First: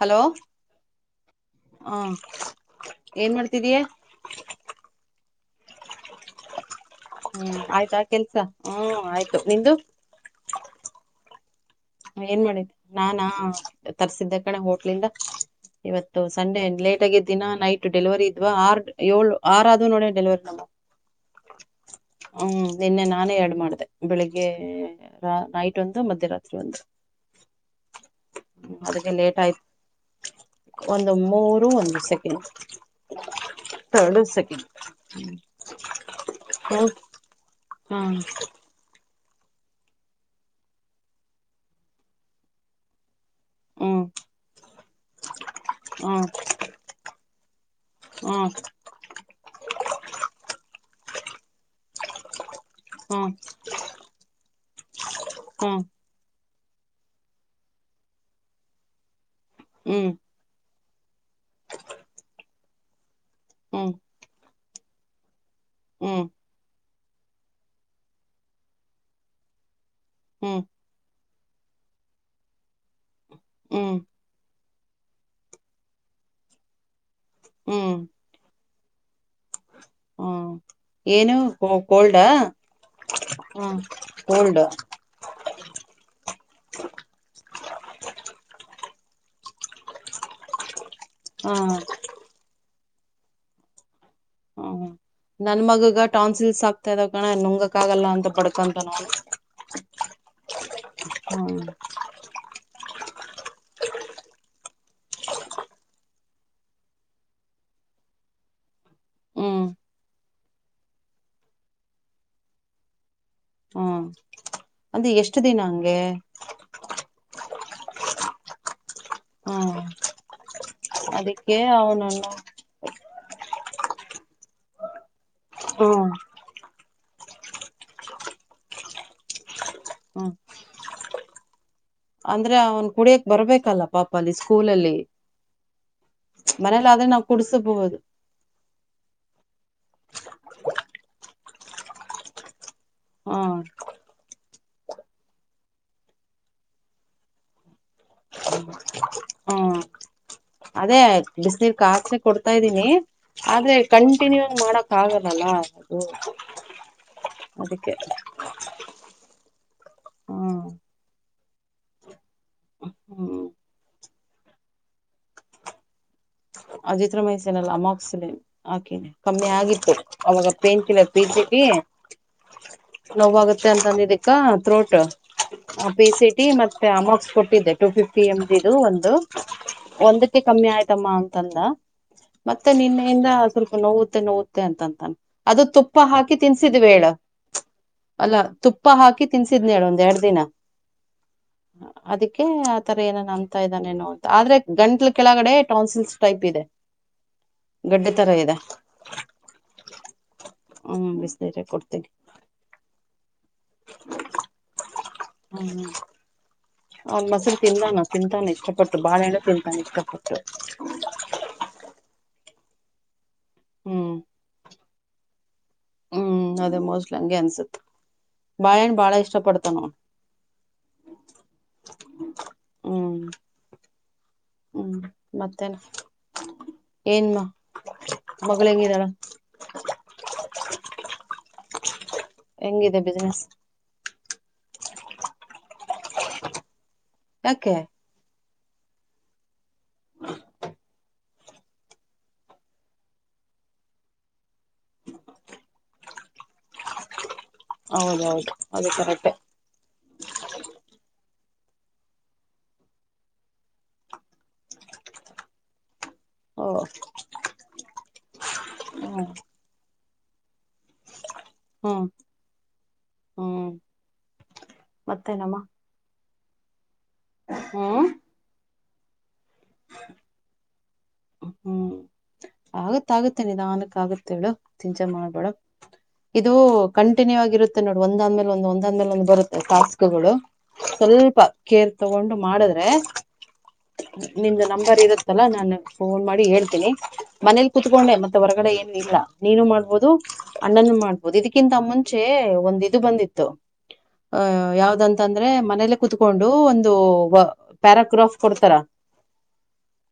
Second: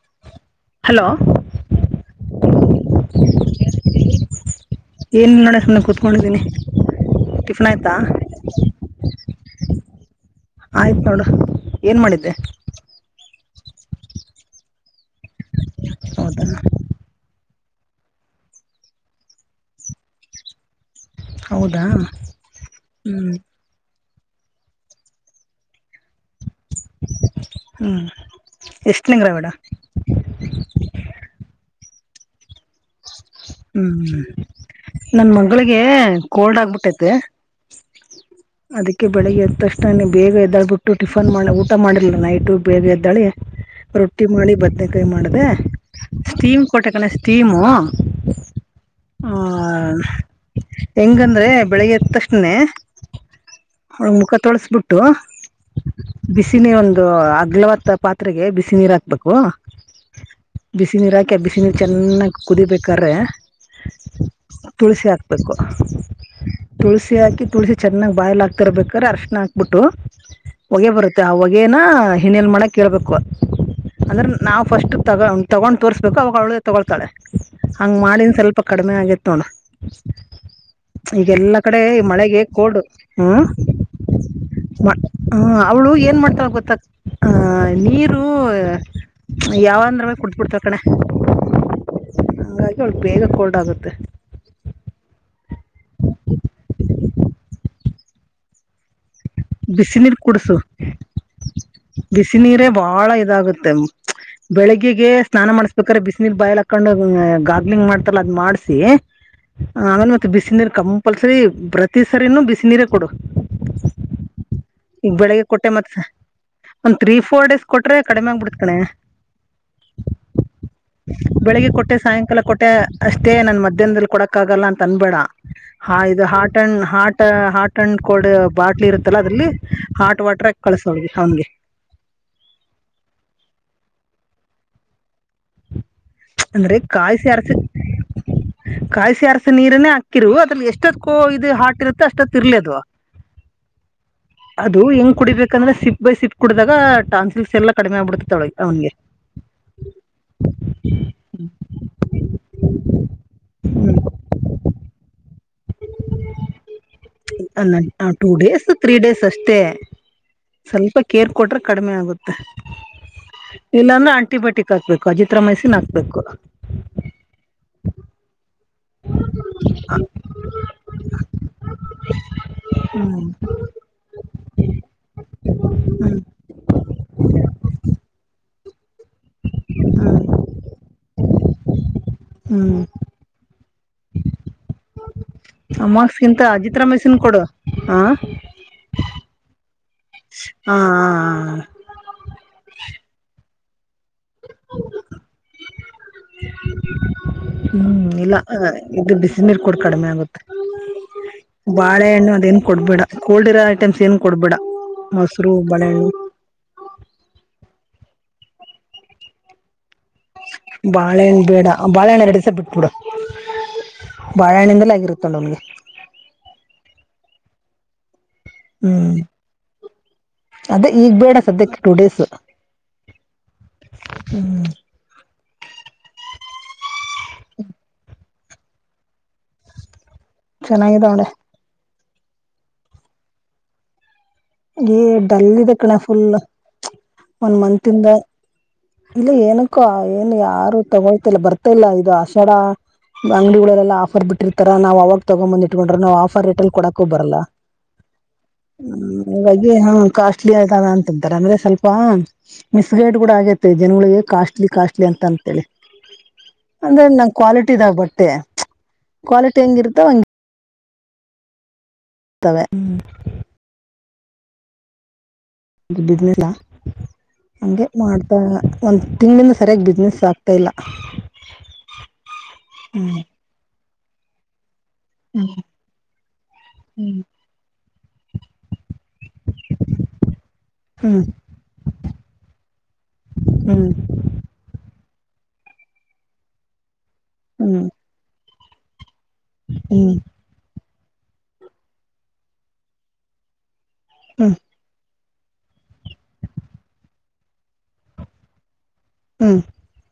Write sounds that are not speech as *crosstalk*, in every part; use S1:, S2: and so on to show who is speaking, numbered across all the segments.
S1: Hello.
S2: Hello.
S1: ಹಾ ಏನ್ ಮಾಡ್ತಿದಯ.
S2: ಏನ ಇಲ್ಲ್ ನೋಡ ನಾನ ಕುತ್ಕೊಂಡಿದ್ದೀನಿ.
S1: ಹ್ಮ್ ಆಯ್ತ ಆ ಕೆಲ್ಸ ಹ್ಮ್ ಆಯ್ತು ನಿಂದು.
S2: ಆಯ್ತು ನೋಡ.
S1: ಏನ್ ಮಾಡಿದ್ದ ನಾನಾ ತರ್ಸಿದ್ದೆ ಕಣೆ ಹೋಟ್ಲಿಂದ. ಇವತ್ತು
S2: ಹೌದಾ
S1: ಸಂಡೆ ಲೇಟ್ ಆಗಿದ್ದಿನ ನೈಟ್ ಡೆಲಿವರಿ ಇದ್ ಆರ್ ಏಳು ಆರ್ ಆದೂ ನೋಡ ಡೆಲಿವರಿ ನಮ್ಮ.
S2: ಹೌದಾ
S1: ಹ್ಮ ನಿನ್ನೆ
S2: ಹ್ಞೂ
S1: ನಾನೇ ಎರಡು ಮಾಡದೇ. ಬೆಳಿಗ್ಗೆ ನೈಟ್ ಒಂದು ಮಧ್ಯ ರಾತ್ರಿ ಒಂದು.
S2: ಹ್ಞೂ
S1: ಅದಕ್ಕೆ
S2: ಎಷ್ಟನೇ
S1: ಲೇಟ್
S2: ಗ್ರಾವಿಡ
S1: ಆಯ್ತು. ಒಂದು ಮೂರು ಒಂದು ಸೆಕೆಂಡ್.
S2: ಹ್ಮ್
S1: ಎರಡು ಸೆಕೆಂಡ್
S2: ನನ್ ಮಗಳಿಗೆ ಕೋಲ್ಡ್
S1: ಹ್ಮ್
S2: ಆಗ್ಬಿಟ್ಟೈತೆ.
S1: ಹ್ಮ್
S2: ಅದಕ್ಕೆ ಬೆಳಗ್ಗೆ ಎದ್ದ್ ತಕ್ಷಣನೆ ಬೇಗ ಎದ್ದಳಳ್ಬಿಟ್ಟು ಟಿಫನ್ ಮಾಡಿ ಊಟ ಮಾಡಿರ್ಲಿಲ್ಲ ನೈಟ್ ಬೇಗ ಎದ್ದೆಳಿ.
S1: ಹ್ಮ್
S2: ರೊಟ್ಟಿ ಮಾಡಿ ಬದ್ನೆಕಾಯಿ ಮಾಡ್ದೆ ಸ್ಟೀಮ್ ಕೊಟ್ಟೆ ಕಣೆ ಸ್ಟೀಮು.
S1: ಹುಂ
S2: ಹುಂ ಹೆಂಗಂದ್ರೆ ಬೆಳಿಗ್ಗೆ ಎತ್ತಕ್ಷಣನೇ.
S1: ಹ್ಮ್
S2: ಅವಳ ಮುಖ ತೊಳಸ್ಬಿಟ್ಟು. ಬಿಸಿನೀರ್ ಒಂದು ಅಗ್ಲವಾದ ಪಾತ್ರೆಗೆ ಬಿಸಿ ನೀರ ಹಾಕ್ಬೇಕು.
S1: ಹ್ಮ್
S2: ಬಿಸಿ ನೀರು ಹಾಕಿ ಆ ಬಿಸಿ ನೀರು ಚೆನ್ನಾಗಿ ಕುದಿಬೇಕಾದ್ರೆ.
S1: ಹ್ಮ್
S2: ತುಳಸಿ ಹಾಕ್ಬೇಕು.
S1: ಹ್ಮ್
S2: ತುಳಸಿ ಹಾಕಿ ತುಳಸಿ ಚೆನ್ನಾಗಿ ಬಾಯ್ಲ್ ಆಕ್ತಿರ್ಬೇಕಾರೆ ಅರಿಶಿಣ ಹಾಕ್ಬಿಟ್ಟು.
S1: ಹ್ಮ್
S2: ಹೊಗೆ ಬರುತ್ತೆ ಆ ಹೊಗೆೇನ ಇನ್ಹೇಲ್ ಮಾಡಕ್ ಹೇಳ್ಬೇಕು.
S1: ಹ್ಮ್
S2: ಅಂದ್ರೆ ನಾವು ಫಸ್ಟ್ ತಗೊಂಡ ತಗೊಂಡ್ ತೋರ್ಸ್ಬೇಕು ಅವಾಗ ಅವಳೆ ತಗೊಳ್ತಾಳೆ ಹಂಗ
S1: ಹ್ಮ್
S2: ಮಾಡಿ. ಸ್ವಲ್ಪ ಕಡಿಮೆ ಆಗಿತ್ ನೋಡ.
S1: ಹ್ಮ್ ಏನು
S2: ಈಗೆಲ್ಲಾ ಕಡೆ
S1: ಕೋಲ್ಡಾ
S2: ಮಳೆಗೆ ಕೋಲ್ಡು ಹ್ಮ
S1: ಹ ಕೋಲ್ಡ್
S2: ಮ ಹಂ ಅವ್ಳು ಏನ್ ಮಾಡ್ತಳ ಗೊತ್ತ ಹ್ಂ ನೀರು. ಯಾವಂದ್ರವೆ ಕುಡ್ಬಿಡ್ತಾಳ್ ಕಣೆ.
S1: ಹುಂ
S2: ಹಂಗಾಗಿ ಅವ್ಳಿಗ್ ಬೇಗ ಕೋಲ್ಡ್ ಆಗುತ್ತೆ.
S1: ಹ್ಮ್ ನನ್ ಮಗಗ ಟೌನ್ಸಿಲ್ಸ್ ಆಕ್ತಾ ಇದಾವ್ ಕಣೆ ನುಂಗಕ್ ಆಗಲ್ಲ ಅಂತ ಬಡ್ಕೊಂತಾನವ್ನು.
S2: ಬಿಸಿ ನೀರ್ ಕುಡ್ಸು.
S1: ಅವ್ನು.
S2: ಬಿಸಿನೀರೆ ಬಾಳ ಇದಾಗುತ್ತೆ ಚ್ ಬೆಳಿಗ್ಗೆಗೆ ಸ್ನಾನ ಮಾಡಸ್ಬೇಕ್ರೆ ಬಿಸಿನೀರ್ ಬಾಯಲಾಕ್ ಕಂಡು ಗಾರ್ಗಲಿಂಗ್ ಮಾಡ್ತಾರಲ್ಲ ಅದ್ನ ಮಾಡ್ಸಿ.
S1: ಹ್ಮ್ ಹ್ಮ್
S2: ಬಿಸಿನೀರು ಕಂಪಲ್ಸರಿ ಪ್ರತಿ ಸರಿನೂ ಬಿಸಿನೀರೆ ಕೊಡು.
S1: ಹ್ಮ್ ಅಂದ್ರೆ ಎಷ್ಟು ದಿನ ಹಂಗೆ.
S2: ಒಂದ ತ್ರೀ ಫೋರ್ ಡೇಸ್ ಕೊಟ್ರೆ ಕಡಿಮೆ ಆಗ್ಬಿಡತ್ ಕಣೆ.
S1: ಹ್ಮ್ ಅದಕ್ಕೆ ಅವನನ್ನು.
S2: ಯ ಅಷ್ಟೇ ನನ್ ಮಧ್ಯಾಹ್ನದಲ್ಲಿ ಕೊಡಕ್ ಆಗಲ್ಲ ಅಂತನ್ಬೇಡ ಹಾ
S1: ಹ್ಮ್
S2: ಇದು ಹಾಟ್ ಅಂಡ್ ಹಾಟ್. ಟ ಹಾಟ್ ಅಂಡ್ ಕೋಲ್ಡ್ ಬಾಟ್ಲಿ ಇರುತ್ತಲ್ಲ ಅದ್ರಲ್ಲಿ ಹಾಟ್
S1: ಹ್ಮ್
S2: ವಾಟರ್ ಹಾಕ್ ಕಳಸವ್ರಿಗೆ ಅವ್ನಿಗೆ.
S1: ಅಂದ್ರೆ ಅವನ್ ಕುಡಿಯಕ್ ಬರ್ಬೇಕಲ್ಲ ಪಾಪ ಅಲ್ಲಿ ಸ್ಕೂಲಲ್ಲಿ.
S2: ಚ್ ಅಂದ್ರೆ
S1: ಮನೇಲಿ ಆದ್ರೆ ನಾವ್
S2: ಕಾಯಿಸಿ ಆರಿಸಿದ್.
S1: ಕುಡ್ಸಬಹುದು
S2: ಕಾಯಿಸಿ ಆರಿಸ ನೀರನೆೇ ಹಾಕ್ಕಿರು ಅದ್ರಲ್ಲಿ ಎಷ್ಟೊತ್ ಕೋ ಇದು ಹಾಟಿರುತ್ತೋ ಅಷ್ಟೊತ್ ಇರ್ಲದು.
S1: ಹ್ಮು
S2: ಅದು ಹೆಂಗ್ ಕುಡಿಬೇಕಂದ್ರೆ ಸಿಪ್ ಬೈ ಸಿಪ್ ಕುಡಿದಾಗ ಟಾನ್ಸಿಲ್ಸ್ ಎಲ್ಲ ಕಡಿಮೆ ಆಗ್ಬಿಡ್ತತಿತ್ತೊಳಗೆ ಅವ್ನ್ಗೆ.
S1: ಹ್ಮ್ ಅದೇ ಬಿಸಿನೀರ್ ಕಾಸಿ ಕೊಡ್ತಾ ಇದೀನಿ ಆದ್ರೆ ಕಂಟಿನ್ಯೂಂಗ್ ಮಾಡಕ್ ಆಗಲ್ಲ. ಗಲ್ಲ ಅದು.
S2: ಅಲ್ಲ
S1: ಅದಕ್ಕೆ
S2: ಚ್ ಟೂ ಡೇಸ್ ತ್ರೀ ಡೇಸ್ ಅಷ್ಟೇ.
S1: ಹ್ಮ್
S2: ಸ್ವಲ್ಪ ಕೇರ್ ಕೊಟ್ರೆ ಕಡಿಮೆ ಆಗುತ್ತೆ.
S1: ಹ್ಮ್
S2: ಇಲ್ಲಂದ ಆಂಟಿಬಯೋಟಿಕ್ ಹಾಕ್ಬೇಕು ಅಜಿತ್ರ ಮೈಸಿನ ಹಾಕ್ಬೇಕು
S1: ಅಜಿತ್ ರಮ ಹೆಸನಲ್ಲ ಅಮಾಕ್ ಸನ್ ಓಕೆ ನೆ ಕಮ್ಮಿ ಆಗಿತ್ತು ಅವಾಗ ಪೇನ್ಸಿನ ಪೀಿ
S2: ಹ್ಮ್
S1: ನೋವಾಗ ಚೆಂದಾತಂದಿದಕ್ ಪ್ರುಟ್ಟ ಪ
S2: ಹ್ಮ್
S1: ಸಿ ಟಿ ಮತ್ತೆ ಅಮೋಕ್ಸ್ ಕೊಟ್ಟಿದ್ದೆ ಟು ಫಿಫ್ಟಿ ಎಮ್ ಇದು ಒಂದು
S2: ಹ್ಮ್
S1: ಒಂದಕ್ಕೆ ಕಮ್ಮಿ ಆಯ್ತಮ್ಮ ಅಂತಂದ ಮತ್ತೆ
S2: ಹ್ಮ್
S1: ನಿನ್ನೆಯಿಂದ ಸ್ವಲ್ಪ ನೋವುತ್ತೆ ನೋವುತ್ತೆ ಅಂತಂತಾನ ಅದು ತುಪ್ಪ ಹಾಕಿ ತಿನ್ಸಿದ್ ಬೇೇಳ
S2: ಕೊಡುವ
S1: ಅಲ್ಲ ತುಪ್ಪ ಹಾಕಿ ತಿನ್ಸಿದ್ನೇಳ ಒಂದ ಎರಡ್ ದಿನ
S2: ಹ
S1: ಅದಕ್ಕೆ ಆ ತರ ಏನನ್ ಅನ್ಂತಾ ಇದ್ದಾನೇನು ಅಂತ ಆದ್ರೆ ಗಂಟ್ಲ್ ಕೆಳ ಕಡೆ ಟೌನ್ಸಲ್ ಟೈಪ್ ಇದೆ
S2: ಹ್ಮ್
S1: ಗಡ್ಡೆ ತರ
S2: ಇಲ್ಲ
S1: ಇದೆ
S2: ಇ ಬಿಸ ನೀರ್ ಕೂಡ ಕಡಿಮೆ ಆಗತ್ರಿ
S1: ಹ್ಮ್ ಬಿಸ್ ಕೊಡತಿನಿ
S2: ಕೊಡ್ಬೇಡ ಕೋಲ್ಡ್ ಕೋಲ್ಡ್ ಇರೋ ಐಟಮ್ಸ್ ಏನು ಕೊಡ್ಬೇಡ ಮೊಸರು ಬಳೆಹಣ್ಣಿ
S1: ಆ ಮಸರು ತಿದಾನ ತಿಂತಾನೆ ಇಷ್ಟಪಟ್ಟು ಬಾಳೆಣ ತಿಂತಾನೆ ಇಷ್ಟಪಟ್ಟು
S2: ಬಾಳೆಹಣ್ಣ ಬೇಡ ಬಾಳೆಹಣ್ಣ ರೆಡಿಿಸ ಬಿಟ್ಬಿಡು
S1: ಹ್ಮ್
S2: ಬಾಳೆಹಣ್ಣಿಂದಲ ಆಗಿರುತ್ತ ನಮ್ಗೆ
S1: ಹ್ಮ್ ಅದೇ ಮೋಸ್ಟ್ಲಿ ಹಂಗೆ ಅನ್ಸುತ್ತ
S2: ಹ್ಮ್
S1: ಅವ್ನು
S2: ಅದೇ ಈಗ್ ಬೇಡ ಸದ್ಯಕ್ಕೆ ಟೂ ಡೇಸ್
S1: ಹ್ಮ್
S2: *inaudible*
S1: ಹ್ಮ್ ಮತ್ತೇನ್ ಏನ್ಮ್ಮ ಮಗಳ ಹೆಂಗಿದಾಳ
S2: ಚೆನ್ನಾಗಿದಾಳೆ
S1: ಹೆಂಗಿದೆ ಬಿಸಿನೆಸ್
S2: ಡಲ್ ಇದ ಕಣ ಫುಲ್ ಒಂದ
S1: ಯಾಕೆ
S2: ಮತ್ ಇಂದ ಇಲ್ಲ ಏನಕ್ಕೋ ಏನ್ ಯಾರು ತಗೊಳ್ತಿಲ್ಲ ಬರ್ತ ಇಲ್ಲ ಇದು ಆಷಡ ಅಂಗಡಿಗಳಲ್ಲೆಲ್ಲ ಆಫರ್ ಬಿಟ್ಟಿರ್ತಾರ ನಾವ ಅವಾಗ ತಗೊ್ಂಬಂದ ಇಟ್ಕೊಂಡ್ರೆ ನಾವು ಆಫರ್ ರೇಟ್ ಅಲ್ಲಿ ಕೊಡಕ ಬರಲ್ಲ
S1: ಹೌದೌದು ಅದು ಕರೆಕ್ಟ್
S2: ಗಡ್ಲಿ ಹ ಕಾಸ್ಟ್ಲಿ ಆಯ್ದಾವ ಅಂತಾರ ಅಂದ್ರೆ ಸ್ವಲ್ಪ ಮಿಸ್ ಗೈಡ್ ಕೂಡ ಆಗೇತೆ ಜನಗಳಿಗೆ ಕಾಸ್ಟ್ಲಿ ಕಾಸ್ಟ್ಲಿ ಅಂತ ಅಂತೇಳಿ
S1: ಓ
S2: ಅಂದ್ರೆ ನಂ ಕ್ವಾಲಿಟಿ ಇದಾಗ ಬಟ್ಟೆ
S1: ಹ್ಮ್
S2: ಕ್ವಾಲಿಟಿ ಹೆಂಗಿರುತ್ತ ಒ
S1: ಹಾ
S2: ತವೆ ಹ್ಮ್
S1: ಹ್ಮ್ ಮತ್ತೆನಮ್ಮ
S2: ಇದು ಬಿದಿಲ್ಲ ಹಗೆ
S1: ಹ್ಮ್
S2: ಮಾಡ್ತಾ ಒಂದು ತಿಂಗಳಿಂದ ಸರಿಯಾಗಿ ಬಿಸ್ನೆಸ್ ಆಗ್ತಾಇಲ್ಲ
S1: ಹ್ಮ್ ಆಗತ್ತೆ ಆಗತ್ತೆ ನೀಧಾನಕ್ಕೆ ಆಗತ್ತೆ ಎಡುೋ ಚಿಂಚೆ ಮಾಡ್ಬೇಡ ಇದು
S2: ಹ್ಮ್
S1: ಕಂಟಿನ್ಯೂ ಆಗಿ ಇರುತ್ತೆ ನೋಡ ಒಂದ್ಂದ್ಮೇಲೆ ಒಂದ ಒಂದ್ಂದ್ಮೇಲೆ ಒಂದ್ ಬರುತ್ತೆ ಟಾಸ್ಕಗಳು
S2: ಹ್ಮ್
S1: ಸ್ವಲ್ಪ ಕೇರ್ ತಗೊಂಡು ಮಾಡಿದ್ರೆ
S2: ಹ್ಮ್
S1: ನಿಂದ ನಂಬರ್ ಇರತ್ತಲ್ಲಾ ನಾನು ಫೋನ್ ಮಾಡಿ ಹೇಳ್ತೀನಿ ಮನೇಲಿ
S2: ಹ್ಮ್
S1: ಕುೂತ್ಕೊಂಡೆ ಮ ಹೊರಗಡೆ ಏನು ಇಲ್ಲ ನೀನು ಮಾಡ್ಬಹುದು
S2: ಹ್ಮ್ ಹ್ಮ್
S1: ಅಣ್ಣನ್ನು ಮಾಡ್ ಇದಕ್ಕಿಂತ ಮುಂಚೆ ಒಂದ ಇದು ಬಂದಿತ್ತು
S2: ಹ್ಮ್
S1: ಅಹ ಯಾವ್ದಂತ ಅಂತಂದ್ರೆ ಮನೇಲೆ ಕುೂತ್ಕೊಂಡು ಒಂದು ಪ್ಯಾರಾಗ್ರಾಫ್ ಕೊಡ್ತಾರ
S2: ಹ್ಮ್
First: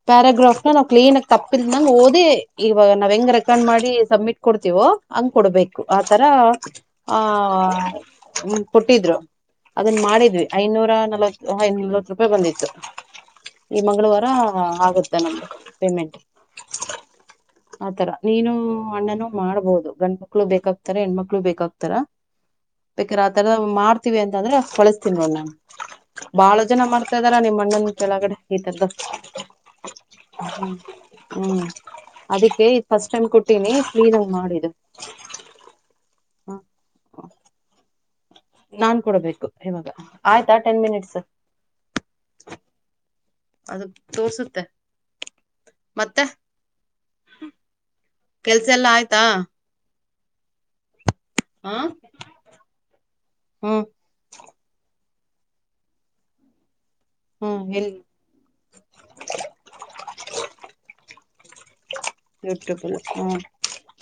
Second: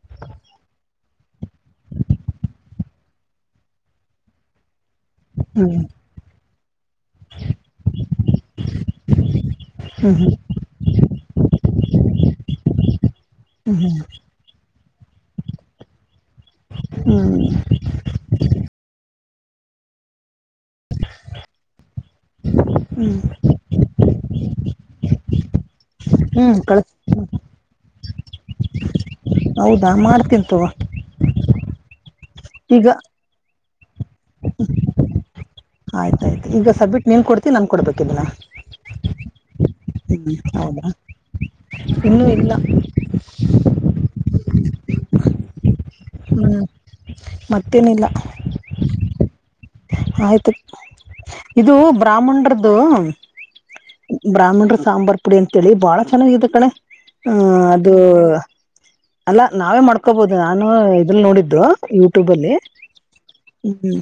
S1: ಪ್ಯರಾಗ್ರಫ್ ನಾವು ಕ್ಲೀನ್ ಆಗ ತಪ್ಪಲ್ನಂಗ ಓದಿ ಇವಾಗ ನಾವ್ ಹೆಂಗ್ ರೆಕಾರ್ಡ್ ಮಾಡಿ ಸಬ್ಮಿಟ್ ಕೊಡ್ತೀವೋ ಹಂಗ್ ಕೊಡ್ಬೇಕು ಆತರ ಆ ಕೊಟ್ಟಿದ್ರು ಅದನ್ ಮಾಡಿದ್ದೀವಿ. ಐನೂರ ನಲವತ್ ಐ ನಲ್ವತ್ ರೂಪಾಯಿ ಬಂದಿತ್ತು ಈ
S2: ಹ್ಮ್ ಹ್ಮ್
S1: ಮಂಗಳವಾರ ಆಗುತ್ತೆ. ನ ಪೇಮೆಂಟ್.
S2: ಹ್ಮ್ *unintelligible*
S1: ಆತರ ನೀನು ಅಣ್ಣನು ಮಾಡ್ಬಹುದು ಗಂಡು ಮಕ್ಳು ಬೇಕಾಗ ಹೆಣ್ಮಕ್ಳು ಬೇಕಾಗಕ್ತಾರ
S2: ಹ್ಮ್
S1: ಬೇಕ್ರ ಆ ತರ ಮಾಡ್ತೀವಿ ಅಂತ ಅಂದ್ರೆ ಕಳಸ್ತೀನ ನೋಡ್ ನಾನು.
S2: ಹ್ಮ್
S1: ಬಾಳ ಜನ
S2: ಕಳಸ್
S1: ಮಾಡ್ತಾ್ದಾರ ನಿಮ್ಮ ಅಣ್ಣನ ಕೆಳಗಡೆ ಈತದ್ದ.
S2: ಹೌದಾ ಮಾಡ್ತ
S1: ಹ್ಮ್ ಹ್ಮ್ ಅದಕ್ಕೆ
S2: ಈಗ
S1: ಫಸ್ಟ್ ಟೈಮ್ ಕೊಟ್ಟಿನಿ ಫ್ರೀ ದಾಗ ಮಾಡು ಇದು.
S2: ಆಯ್ತಾಯಯ್ತು ಈಗ ಸಬ್್ಮಿಟ್ ನೀನ್ ಕೊಡ್ತೀಿ ನನ್ ಕೊಡ್ಬೇಕಿನ *unintelligible*
S1: ನಾನ್ ಕೂಡಬೇಕು ಇವಾಗ ಆಯ್ತಾ ಟೆನ್
S2: ಹೌದಾ
S1: ಮಿನಿಟ್ಸ್ *inaudible*
S2: ಇನ್ನೂ ಇಲ್ಲ
S1: ಅದು ತೋರ್ಸುತ್ತೆ ಮತ್ತೆ.
S2: ಹ್ಞೂ ಮತ್ತೇನಿಲ್ಲ.
S1: ಕೆಲ್ಸ ಎಲ್ಲಾ ಆಯ್ತಾ.
S2: ಆಯ್ತು ಇದು ಬ್ರಾಹ್ಮಣ್ರದ್ದು.
S1: ಹ್ಮ.
S2: ಬ್ರಾಹ್ಮಿಣರು ಸಾಂಬಾರ್ ಪುಡಿ ಅಂತೇಳಿ ಬಾಳ ಚೆನ್ನಾಗಿದ ಕಣೆ ಹ್
S1: ಹ್ಮ್ ಎಲ್
S2: ಅದು. ಅಲ್ಲ ನಾವೇ ಮಾಡ್ಕೋಬಹದು ನಾನು ಇದಲ್ಲಿ ನೋಡಿದ್ರು ಯೂಟ್ಯೂಬ ಅಲ್ಲಿ. ಹ್ಮ್ ಹ್ಮ್.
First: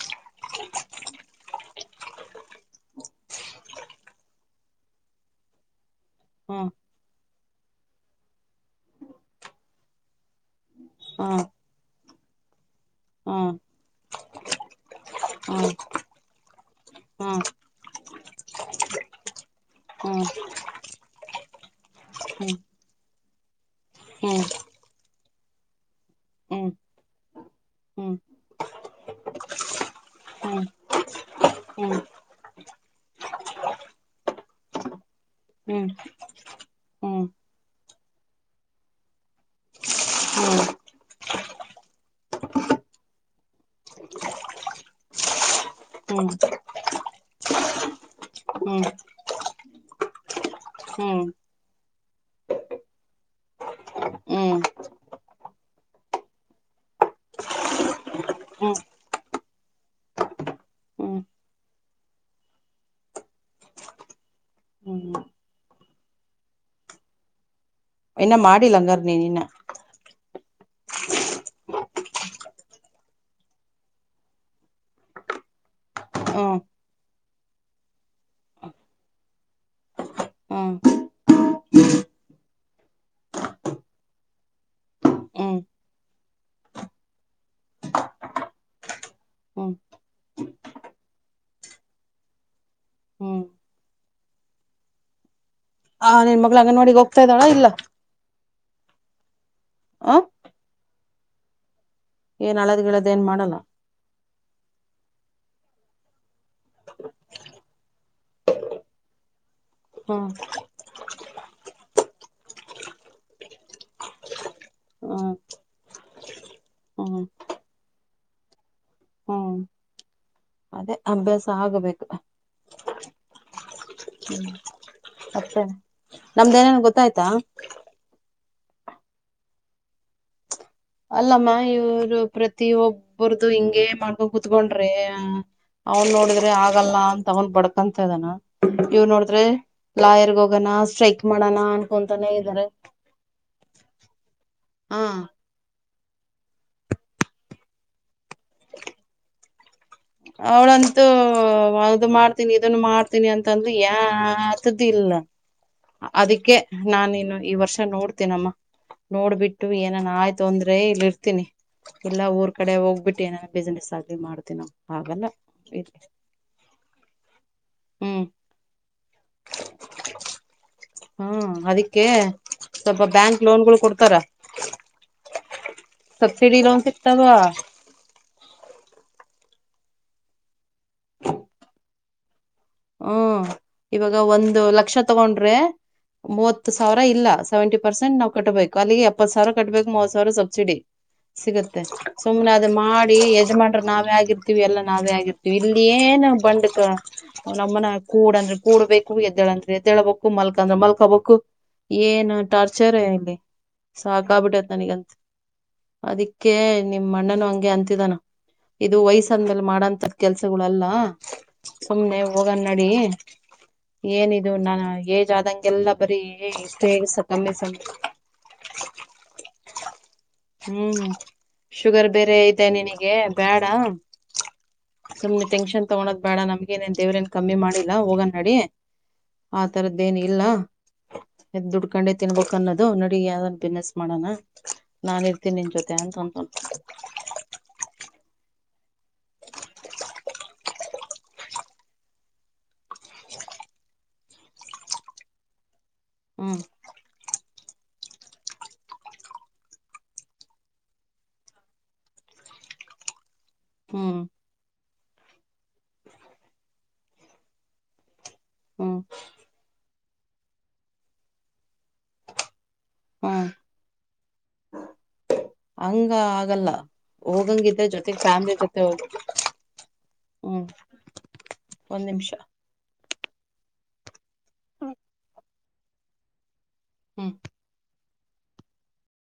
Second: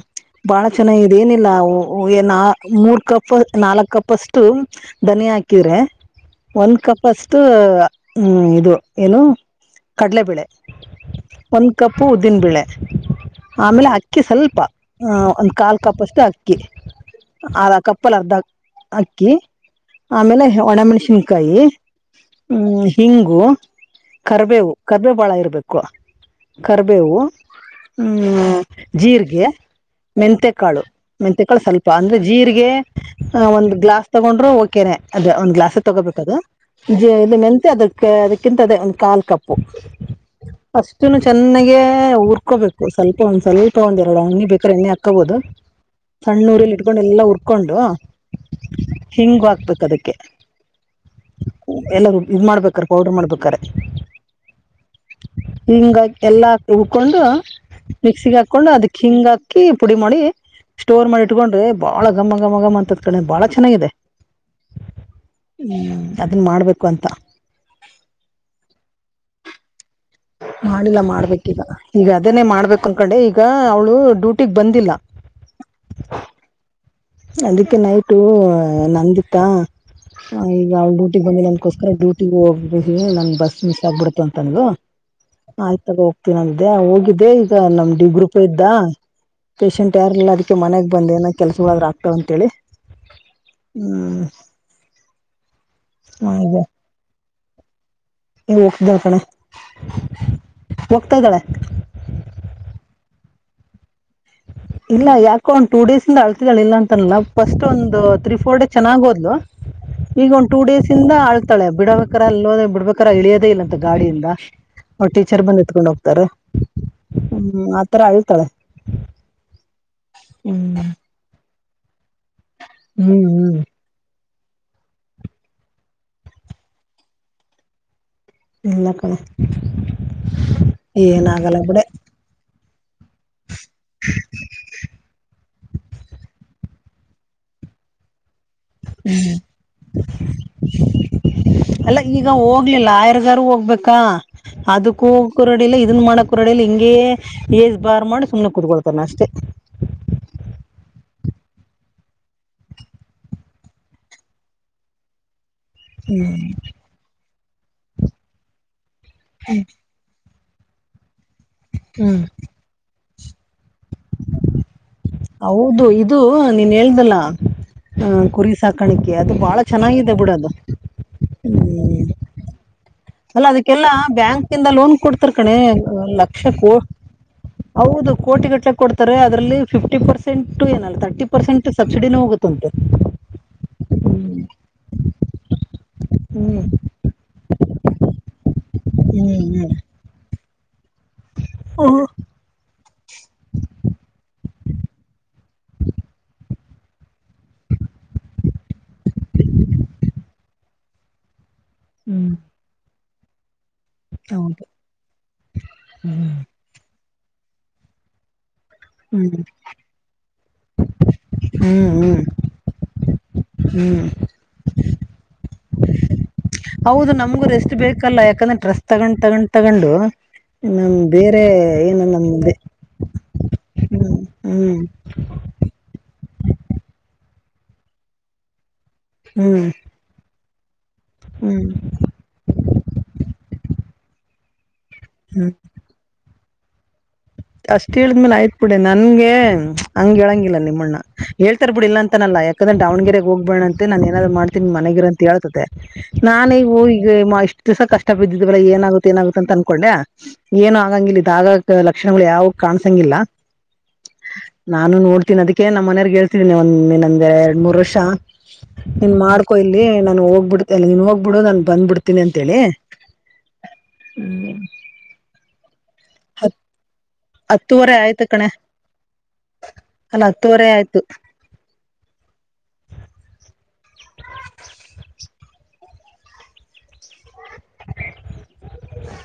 S2: ಬಾಳ ಚೆನ್ನಾಗಿದ ಏನಿಲ್ಲ ನ ಮೂರ್ ಕಪ್ ನಾಲ್ಕ್ ಕಪ್ ಅಷ್ಟು. ಧನ್ಯ ಹಾಕಿದರೆ. ಒಂದು್ ಕಪ್ ಅಷ್ಟು ಇದು ಏನು ಕಡ್ಲೆಬೇಳೆ.
S1: ಹಾ *unintelligible*
S2: ಒಂದು ಕಪ್ಪು ಉದ್ದಿನಬೇಳೆ. ಆಮೇಲೆ ಅಕ್ಕಿ ಸ್ವಲ್ಪ ಒಂದು್
S1: ಹ್ಮ್
S2: ಕಾಲು ಕಪ್ಷ್ಟು ಅಕ್ಕಿ.
S1: ಹ್ಮ್ ಹ್ಮ್
S2: ಅದಾ ಕಪ್ಪಲ್ ಅರ್ಧ ಅಕ್ಕಿ
S1: ಹ್ಮ್
S2: ಆಮೇಲೆ ಒಣಮೆಣಸಿನ್ಕಾಯಿ ಹಿಂಗು.
S1: ಹ್ಮ್ ಹ್ಮ್ ಹ್ಮ್
S2: ಕರ್ಬೇವು ಕರ್ಬೇ ಭಾಳ ಇರಬೇಕು
S1: ಹ್ಮ್ ಹ್ಮ್
S2: ಕರಿಬೇವು ಹ. ಜೀರ್ರಿಗೆ.
S1: ಹ್ಮ್
S2: ಮೆಂಂತೆಕಾಳು ಮೆಂತೆಕಾಳು ಸ್ವಲ್ಪ
S1: ಹ್ಮ್
S2: ಅಂದ್ರೆ ಜೀರಿಗೆ ಒಂದ್ ಗ್ಲಾಸ್ ತಗೊಂಡ್ರು. ಕೆರೆ ಅದು ಒಂದು ಗ್ಲಾಸ್ ತಗೋಬೇಕ ಅದು ಇದು
S1: ಹ್ಮ್ ಹ್ಮ್ ಹ್ಮ್ ಹ್ಮ್ ಹ್ಮ್
S2: ಮೆಂಂತೆ ಅದ ಅದಕ್ಕಿಂತದೇ. ಕಾಲ್ಕಪ್ಪು. ಅಷ್ಟುನು ಚೆನ್ನಾಗ ಉಊರ್ಕೋಬೇಕು ಸ್ವಲ್ಪ ಒಂದ್ ಸ್ವಲ್ಪ ಒಂದ ಎರಡು ಅಣ್ಣಿ ಬೇಕ್ರೆ ಎಣ್ಣೆ ಹಾಕಬೋುದು. ಸಣ್ಣೂರಿಲ್ಲಿ ಇಟ್ಕೊಂಡು ಎಲ್ಲಾ ಉುರ್ಕೊಂಡು ಹಿಂಗು ಹಕ್ಬೇಕು ಅದಕ್ಕೆ.
S1: ಹ್ಮ್ ಹ್ಮ್
S2: ಎಲ್ಲರೂ ಇದ್ ಮಾಡ್ಬೇಕ್ರ ಪೌಡರ್ ಮಾಡ್ಬೇಕಾರೆ. ಹಿಂಗ ಎಲ್ಲಾ ಹಾಕೊಂಡು. ಮಿಕ್ಸಿಗೆ ಹಾಕೊಂಡು
S1: ಹ್ಮ್
S2: ಅದಕ್ ಹಿಂಗ್ ಹಾಕಿ ಪುಡಿ ಮಾಡಿ. ಸ್ಟೋರ್
S1: ಹ್ಮ್
S2: ಮಾಡಿ ಇಟ್ಕೊಂಡ್ರೆ ಬಾಳ ಘಮ್ಮ ಘಮ ಘಮ ಅಂತದ ಕಣೆ ಬಾಳ ಚೆನ್ನಾಗಿದೆ. ಹ್ಮ್ ಅದನ್ನ ಮಾಡ್ಬೇಕು ಅಂತ.
S1: ಇನ್ನ ಮಾಡಿಿಲ್ಲಂಗರ್ ನೀನ್ ಇನ್ನ.
S2: ಮಾಡಿಲ್ಲ ಮಾಡ್ಬೇಕಿಲ್ಲ ಈಗ ಅದನೇ ಮಾಡ್ಬೇಕು ಅನ್ಕಂಡೆ ಈಗ ಅವ್ಳು ಡ್ಯೂಟಿಗ್ ಬಂದಿಲ್ಲ.
S1: ಹಾ *unintelligible*
S2: ಅದಕ್ಕೆ ನೈಟು ನಂದಿತಾ. ಈಗ
S1: ಹ್ಮ್
S2: ಅವ ಡ್ಯಟಿಗೆ ಬಂದಿಲ್ಲನ್ಕೋಸ್ಕರ ಡ್ಯೂಟಿಗ ಹೋಗ್ಬ ನನ್ ಬಸ್ ಮಿಸ್ ಆಗ್ಬಿಡತು ಅಂತ ಅಂದಳು.
S1: ಹ್ಮ್
S2: ಆಯ್ತ್ ತಗ ಹೋಗ್ತೀನ ಅ್ದೆ ಹೋಗಿದ್ದೆ ಈಗ ನಮ್ ಡಿ ಗ್ರೂಪ ಇದ್ದ.
S1: ಹ್ಮ್
S2: ಪೇಶಂಟ್ ಯಾರಿಲ್ಲ ಅದಕ್ಕೆ ಮನೆಗ ಬಂದೇ ಏನೋ ಕೆಲಸ ಇರಲಾರದ. ಇಟ್ಟು ಅಂತೇಳಿ
S1: ಹ್ಮ್
S2: ಹಮ್.
S1: ಆ ನಿನ್ನ ಮಗ್ಳ ಅಂಗನವಾಡಿಗೆ ಹೋಗ್ತಾ ಇದ್ದಳ ಇಲ್ಲ.
S2: *unintelligible* ಹೋಗ್ತಾಳ ಕಣೆ
S1: ಆ
S2: ಹೋಗತಾ ಇದ್ದಾಳೆ.
S1: ಏನ ಅಳದ ಗಿಳದ ಏನ್ ಮಾಡಲ್ಲ.
S2: ಇಲ್ಲ ಯಾಕೋ ಒಂದು ಟೂ ಡೇಸಿಂದ ಅಳ್ತಿದಳ ಇಲ್ಲ ಅಂತನಲ್ಲ ಫಸ್ಟ್ ಒಂದು ತ್ರೀ ಫೋರ್ ಡೇ ಚೆನ್ನಾಗ ಹೋದ್ಲು. ಈಗ
S1: ಹ್ಮ್
S2: ಒನ ಟೂ ಡೇಸ್. ಇಂದ ಆಳ್ತಾಳೆ ಬಿಡಬೇಕಾರ ಅಲ್ಲೋದ ಬಿಡ್ಬೇಕಾರ ಇಳಿಯೋದೇ ಇಲ್ಲ ಅಂತ ಗಾಡಿಯಿಂದ ಅವಳ ಟೀಚರ್ ಬಂದ ಏತಕೊಂಡು ಹೋಗ್ತಾರೆ.
S1: ಹ್ಮ.
S2: ಹ್ಮ್ ಆತರ ಅಳ್ತಾಳೆ.
S1: ಹ್ಮ್
S2: ಹ್ಮ್
S1: ಅದೇ ಅಭ್ಯಾಸ ಆಗಬೇಕು.
S2: ಹ್ಮ್ ಹ್ಮ್.
S1: ಹ್ಮ್ ಮತ್ತೇ ನಮ್ದು ಏನೇನ್ ಗೊತ್ತಾಯ್ತಾ.
S2: ಇಲ್ಲ ಕಣೆ.
S1: ಅಲ್ಲಮ್ಮ
S2: ಏನಾಗಲ್ಲ ಬಿಡೆ
S1: ಇವರು ಪ್ರತಿ ಒಬ್ಬರದು ಹಿಂಗೆ ಮಾಡ್ಕೊಂಡ ಕುತ್ಕೊಂಡ್ರೆ. ಅವನ್ ನೋಡಿದ್ರೆ ಆಗಲ್ಲ ಅಂತ ಅವನ್ ಬಡ್ಕಂತ ಇದಾನ ಇವನ ನೋಡಿದ್ರೆ. ಲಾಯರ್ಗ ಹೋಗಣ ಸ್ಟ್ರೈಕ್ ಮಾಡಣ
S2: ಅಲ್ಲ ಈಗ
S1: ಅನ್ಕೊಂತಾನೇ ಇದ್ದಾರೆ.
S2: ಹೋಗ್ಲಿಲ್ಲ ಆಯರ್ಗಾರು ಹೋಗ್ಬೇಕಾ
S1: ಹ
S2: ಅದಕ್ಕೂ. ರಡಿಲ್ಲ ಇದನ್ ಮಾಡಕ ರಡಿಲ್ಲ ಹಿಂಗೆ ಏಜ್ ಬಾರ್ ಮಾಡಿ ಸುಮ್ಮನೆ ಕೂತ್ಕೊಳ್ತಾನ ಅಷ್ಟೇ.
S1: ಅವ್ಳಂತೂ ಅದು ಮಾಡ್ತೀನಿ ಇದನು ಮಾಡ್ತೀನಿ ಅಂತಂದಳು *unintelligible* ಇಲ್ಲ. ಅದಕ್ಕೆ ನಾನ ಇನು ಈ ವರ್ಷ ನೋಡ್ತೀ ಮ್ಮ ನೋಡ್ಬಿಟ್ಟು ಏನ್. ನಾನು ಆಯ್ತು ಅಂದ್ರೆ ಇಲ್ಲಿ ಇರ್ತೀನಿ
S2: ಹ್ಮ್
S1: ಇಲ್ಲಾ ಊರ್ ಕಡೆ ಹೋಗ್ಬಿಟ್ಟು ಏನ ಬಿಸ್ನೆಸ್ ಆಗ್ಲಿ ಮಾಡ್ತಿನಿ ನಾವು.
S2: ಹೌದು ಇದು ನೀನ ಹೇಳ್ದಲ್ಲ
S1: ಹ್ಮ್
S2: ಕು ತಕಾಣಿಕೆ ಅದು ಬಹಳ ಚೆನ್ನಾಗಿದೆ ಬಿಡ ಅದು.
S1: ಹ್ಮ್ ಅದಕ್ಕೆ. ಸ್ವಲ್ಪ ಬ್ಯಾಂಕ್
S2: ಅಲ್ಲ
S1: ಲೋನ್ಗಳು
S2: ಅದಕ್ಕೆಲ್ಲಾ
S1: ಕೊಡ್ತಾರ
S2: ಬ್ಯಾಂಕನಿಂದ ಲೋನ್ ಕೊಡ್ತಿರ್ ಕಣೆ ಲಕ್ಷ
S1: ಸಬ್ಸಿಡಿ
S2: ಕೊ
S1: ಲೋನ್ ಸಿಕ್ತಾವ
S2: ಹೌದು ಕೋಟಿ ಗಟ್ಲೆ ಕೊಡ್ತಾರೆ ಅದರಲ್ಲಿ ಫಿಫ್ಟಿ ಪರ್ಸೆಂಟ್ ಏನಲ್ಲ ತರ್ಟಿ ಪರ್ಸೆಂಟ್ ಸಬ್ಸಿಡಿನ ಹೋಗುತ್ತೆ. ತಂತ್ತೆ.
S1: ಹ್ಮ ಇವಾಗ ಒಂದು ಲಕ್ಷ ತಗೊಂಡ್ರೆ. ಮೂವತ್ತು ಸಾವಿರ ಇಲ್ಲ ಸೆವೆಂಟಿ ಪರ್ಸೆಂಟ್ ನಾವ್ ಕಟ್ಬೇಕು ಅಲ್ಲಿಗೆ ಎಪ್ಪತ್ತ ಸಾವಿರ
S2: ಹ್ಮ್
S1: ಕಟ್ಬೇಕು ಮೂವತ್ತ ಸಾವಿರ ಸಬ್ಸಿಡಿ.
S2: ಹ್ಮ್
S1: ಸಿಗತ್ತೆ.
S2: ಹ್ಮ್
S1: ಸುಮ್ನೆ ಅದ ಮಾಡಿ ಯಜಮಾನ್ರ ನಾವೇ ಆಗಿರ್ತಿವಿ ಎಲ್ಲ ನಾವೇ ಆಗಿರ್ತಿವಿ ಇಲ್ಲಿ ಏನ್ ಬಂಡಕ. ನಮ್ಮನ ಕೂಡಂದ್ರೆ ಕೂಡ್ ಬೇಕು ಎದ್ದಳಂದ್ರೆ ಎದ್ದಳ್ಬೇಕು ಮಲ್ಕಂದ್ರ ಮಲ್ಕಬೇಕು. ಏನ್
S2: ಹ್ಮ್
S1: ಟಾರ್ಚರ್ ಇಲ್ಲಿ ಸಾಕ ಆಗಿ
S2: ಹೌದು
S1: ಬಿಟ್ಟತ್ನಗಂತ ಅದಕ್ಕೆ. ನಿಮ್ಮ ಅಣ್ಣನು ಹಂಗೆ ಅಂತಿದಾನ ಇದು ವಯಸ್ಸ
S2: ಹ್ಮ್
S1: ಅಂದ್ಮೇಲೆ ಮಾಡಂತ. ಕೆಲ್ಸಗಳುಲ್ಲ
S2: ಹ್ಮ್
S1: ಸುಮ್ನೆ
S2: ಹ್ಮ್
S1: ಹೋಗನ ನಡಿ.
S2: ಹ್ಮ್
S1: ಏನಿದು ನಾನ ಏಜ್ ಆದಂಗೆಲ್ಲ ಬರೀ ಇಷ್ಟೇ
S2: ಹೌದು ನಮ್ಗೂ ರೆಸ್ಟ್
S1: *unintelligible*
S2: ಬೇಕಲ್ಲ ಯಾಕಂದ್ರೆ ಡ್ರೆಸ್ ತಗೊಂಡ್ ತಗೊಂಡ್ ತಗೊಂಡು. ನಮ್
S1: ಹ್ಮ್
S2: ಬೇರೆ ಏನು
S1: ಶುಗರ್ ಬೇರೆ
S2: ನಮ್ದೆ
S1: ಇದೆ ನಿನಗೆ ಬೇಡಾ.
S2: ಹ್ಮ್ ಹ್ಮ್.
S1: ಸುಮ್ನೆ ಟೆನ್ಷನ್ ತಗೋಳದ ಬೇಡ ನಮ್ಗೆ ನೇನ ದೇವ್ರ ಏನ್ ಕಮ್ಮಿ ಮಾಡಿಲ್ಲಾ ಹೋಗನ ನಡಿ ಆ
S2: ಹ್ಮ್
S1: ತರದ. ಇದೇನ ಇಲ್ಲ
S2: ಹ್ಮ್
S1: ದುಡ್ಡಕಡಿದ. ತಿನ್ಬೇಕ ಅನ್ನೋದು ನಡಿ ಯಾವ್ದದ ಬಿಸ್ನೆಸ್ ಮಾಡಣ ನಾನ್ ಇರ್ತೀನಿ ನಿನ್ ಜೊತೆ ಅಂತಂತ.
S2: ಅಷ್ಟ ಹೇಳಿದ್ಮೇಲೆ ಆಯ್ತ ಬಿಡಿ ನನ್ಗೆ ಹಂಗ ಹೇಳಂಗಿಲ್ಲ ನಿಮ್ಮಣ್ಣ ಹೇಳ್ತರ್ ಬಿಡಿ ಇಲ್ಲಾ ಅಂತನಲ್ಲ. ಯಾಕಂದ್ರೆ ದಾವಣಗೆರೆಗ್ ಹೋಗ್ಬರಣಂತೆ ನನ್ ಏನರು ಮಾಡ್ತಿನ್ ಮನೆಗಿರಂತ ಹೇಳ್ತಾತೆ. ನಾನ್
S1: ಹ್ಮ್
S2: ಇಗ್ ಹೋಹೀಗೆ ಮಾಷ್ಟ್. ಇಷ್ಟ್ ದಿಸ ಕಷ್ಟ ಬಿದ್ದಿದ್ವಲ್ಲ ಏನಾಗುತ್ತೆ ಏನಾಗುತ್ತ ಅಂತ ಅನ್ಕೊಂಡೆ ಏನು ಆಗಂಗಿಲ್ಲಿದ್. *unintelligible* ಲಕ್ಷಣಗಳು ಯಾವು ಕಾಣ್ಸಂಗಿಲ್ಲ.
S1: ಹ್ಮ್.
S2: ನಾನು ನೋಡ್ತೀನಿ ಅದಿಕ್ಕೆ ನಮ್ಮ್ ಮನೆರಿಗ್ ಹೇಳ್ತಿದೀನಿ ಒಂದ್ ಇನ್ನೊಂದ್ ಎರಡ್ ಮೂರ್ ವರ್ಷ.
S1: ಹ್ಮ್
S2: ನೀನ್ ಮಾಡ್ಕೊ ಇಲ್ಲಿ ನಾನು ಹೋಗ್ಬಿಡು ಅಲ್ಲ ನೀನ್ ಹೋಗ್ಬಿಡು ನಾನ್ ಬಂದ್ಬಿಡ್ತೀನಿ ಅಂತ್ ಹೇಳಿ.
S1: ಹ್ಮ್
S2: ಹ್ಮ್.
S1: ಅಂಗ ಆಗಲ್ಲ. ಹೋಗಂಗಿದ್ರೆ
S2: ಹತ್ತೂವರೆ
S1: ಜೊತೆಗ್
S2: ಆಯ್ತು ಕಣೆ
S1: ಫ್ಯಾಮಿಲಿ ಜೊತೆ ಹೋಗಿ
S2: ಅಲ್ಲ
S1: ಹ್ಮ್
S2: ಹತ್ತುವರೆ ಆಯ್ತು.
S1: ಒಂದ್ ನಿಮ್ಷ. ಹ್ಮ. ಹ್ಮ್.
S2: *inaudible*